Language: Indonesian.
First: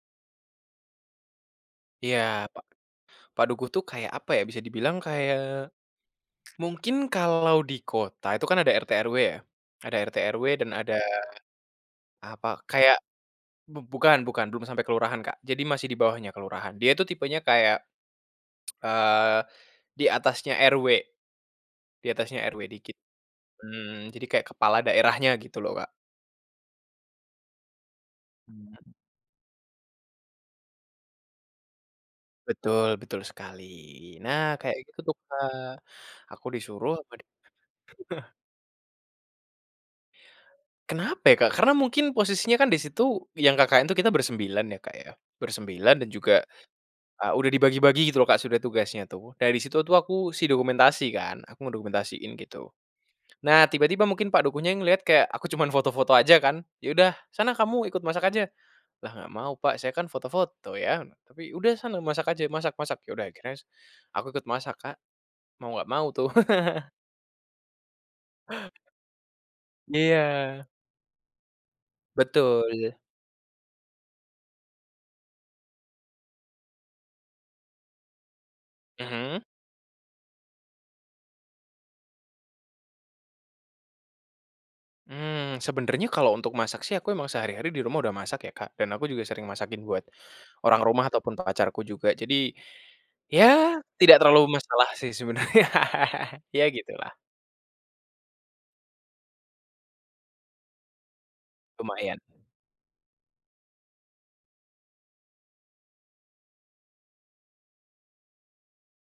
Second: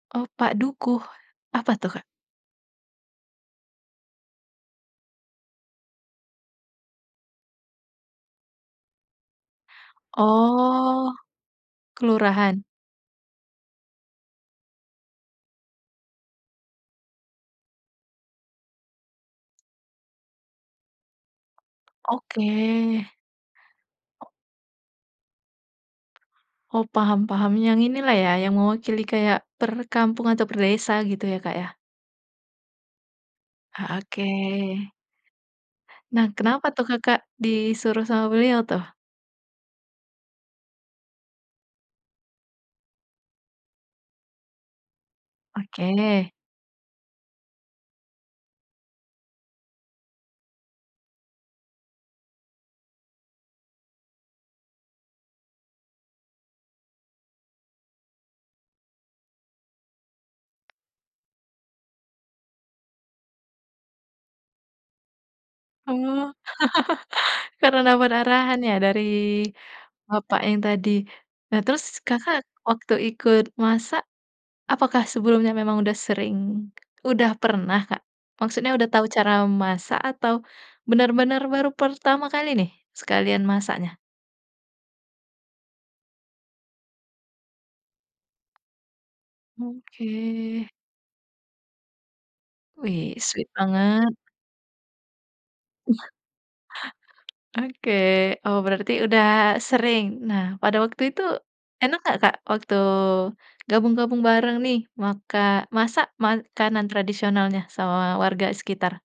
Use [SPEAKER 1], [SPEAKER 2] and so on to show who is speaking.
[SPEAKER 1] Oh, Pak Dukuh? Apa tuh, Kak?
[SPEAKER 2] Iya, pak pak Dukuh tuh kayak apa ya, bisa dibilang kayak mungkin kalau di kota itu kan ada RT/RW ya. Ada RT/RW dan ada,
[SPEAKER 1] Oh,
[SPEAKER 2] apa,
[SPEAKER 1] kelurahan.
[SPEAKER 2] kayak bu bukan bukan, belum sampai kelurahan, Kak. Jadi masih di bawahnya kelurahan. Dia itu tipenya kayak eee, di atasnya RW di atasnya
[SPEAKER 1] Oke.
[SPEAKER 2] RW dikit, mmm, jadi
[SPEAKER 1] Oh.
[SPEAKER 2] kayak kepala daerahnya gitu loh, Kak.
[SPEAKER 1] Oh, paham paham yang inilah ya, yang
[SPEAKER 2] Mhm.
[SPEAKER 1] mewakili kayak perkampung atau perdesa gitu ya, Kak, ya.
[SPEAKER 2] Betul betul sekali,
[SPEAKER 1] Ah,
[SPEAKER 2] nah kayak
[SPEAKER 1] Oke.
[SPEAKER 2] gitu tuh, Kak.
[SPEAKER 1] Nah,
[SPEAKER 2] Aku
[SPEAKER 1] kenapa tuh
[SPEAKER 2] disuruh apa
[SPEAKER 1] Kakak
[SPEAKER 2] di
[SPEAKER 1] disuruh sama beliau tuh?
[SPEAKER 2] Kenapa ya, Kak? Karena mungkin posisinya kan di situ yang KKN itu kita bersembilan ya, Kak ya. Bersembilan, dan
[SPEAKER 1] Oke.
[SPEAKER 2] juga, ah, udah dibagi-bagi gitu loh, Kak, sudah tugasnya tuh. Dari situ tuh aku si dokumentasi kan, aku mendokumentasin gitu. Nah tiba-tiba mungkin Pak Dukuhnya yang ngelihat kayak aku cuman foto-foto aja kan, “Ya udah sana kamu ikut masak aja.” "Lah nggak mau, Pak. Saya kan foto-foto ya". Tapi, “Udah sana masak aja, masak masak.” Ya udah, akhirnya s aku ikut masak, Kak. Mau
[SPEAKER 1] Oh,
[SPEAKER 2] nggak mau tuh.
[SPEAKER 1] karena dapet arahan ya dari bapak yang
[SPEAKER 2] Iya.
[SPEAKER 1] tadi. Nah terus Kakak
[SPEAKER 2] Betul.
[SPEAKER 1] waktu ikut masak, apakah sebelumnya memang udah sering? Udah pernah, Kak? Maksudnya udah tahu cara
[SPEAKER 2] Mhm.
[SPEAKER 1] masak atau benar-benar baru pertama kali nih, sekalian masaknya?
[SPEAKER 2] Mmm, sebenarnya kalau untuk masak sih aku emang sehari-hari di rumah udah masak ya, Kak, dan aku juga sering masakin buat
[SPEAKER 1] Oke.
[SPEAKER 2] orang rumah ataupun pacarku juga. Jadi,
[SPEAKER 1] Wih,
[SPEAKER 2] ya
[SPEAKER 1] sweet banget.
[SPEAKER 2] tidak terlalu masalah sih sebenarnya
[SPEAKER 1] Iya.
[SPEAKER 2] ya gitulah.
[SPEAKER 1] Oke. Oh, berarti udah sering. Nah, pada waktu itu enak nggak
[SPEAKER 2] Lumayan.
[SPEAKER 1] Kak waktu gabung gabung bareng nih. Maka masak makanan tradisionalnya, sama warga sekitar.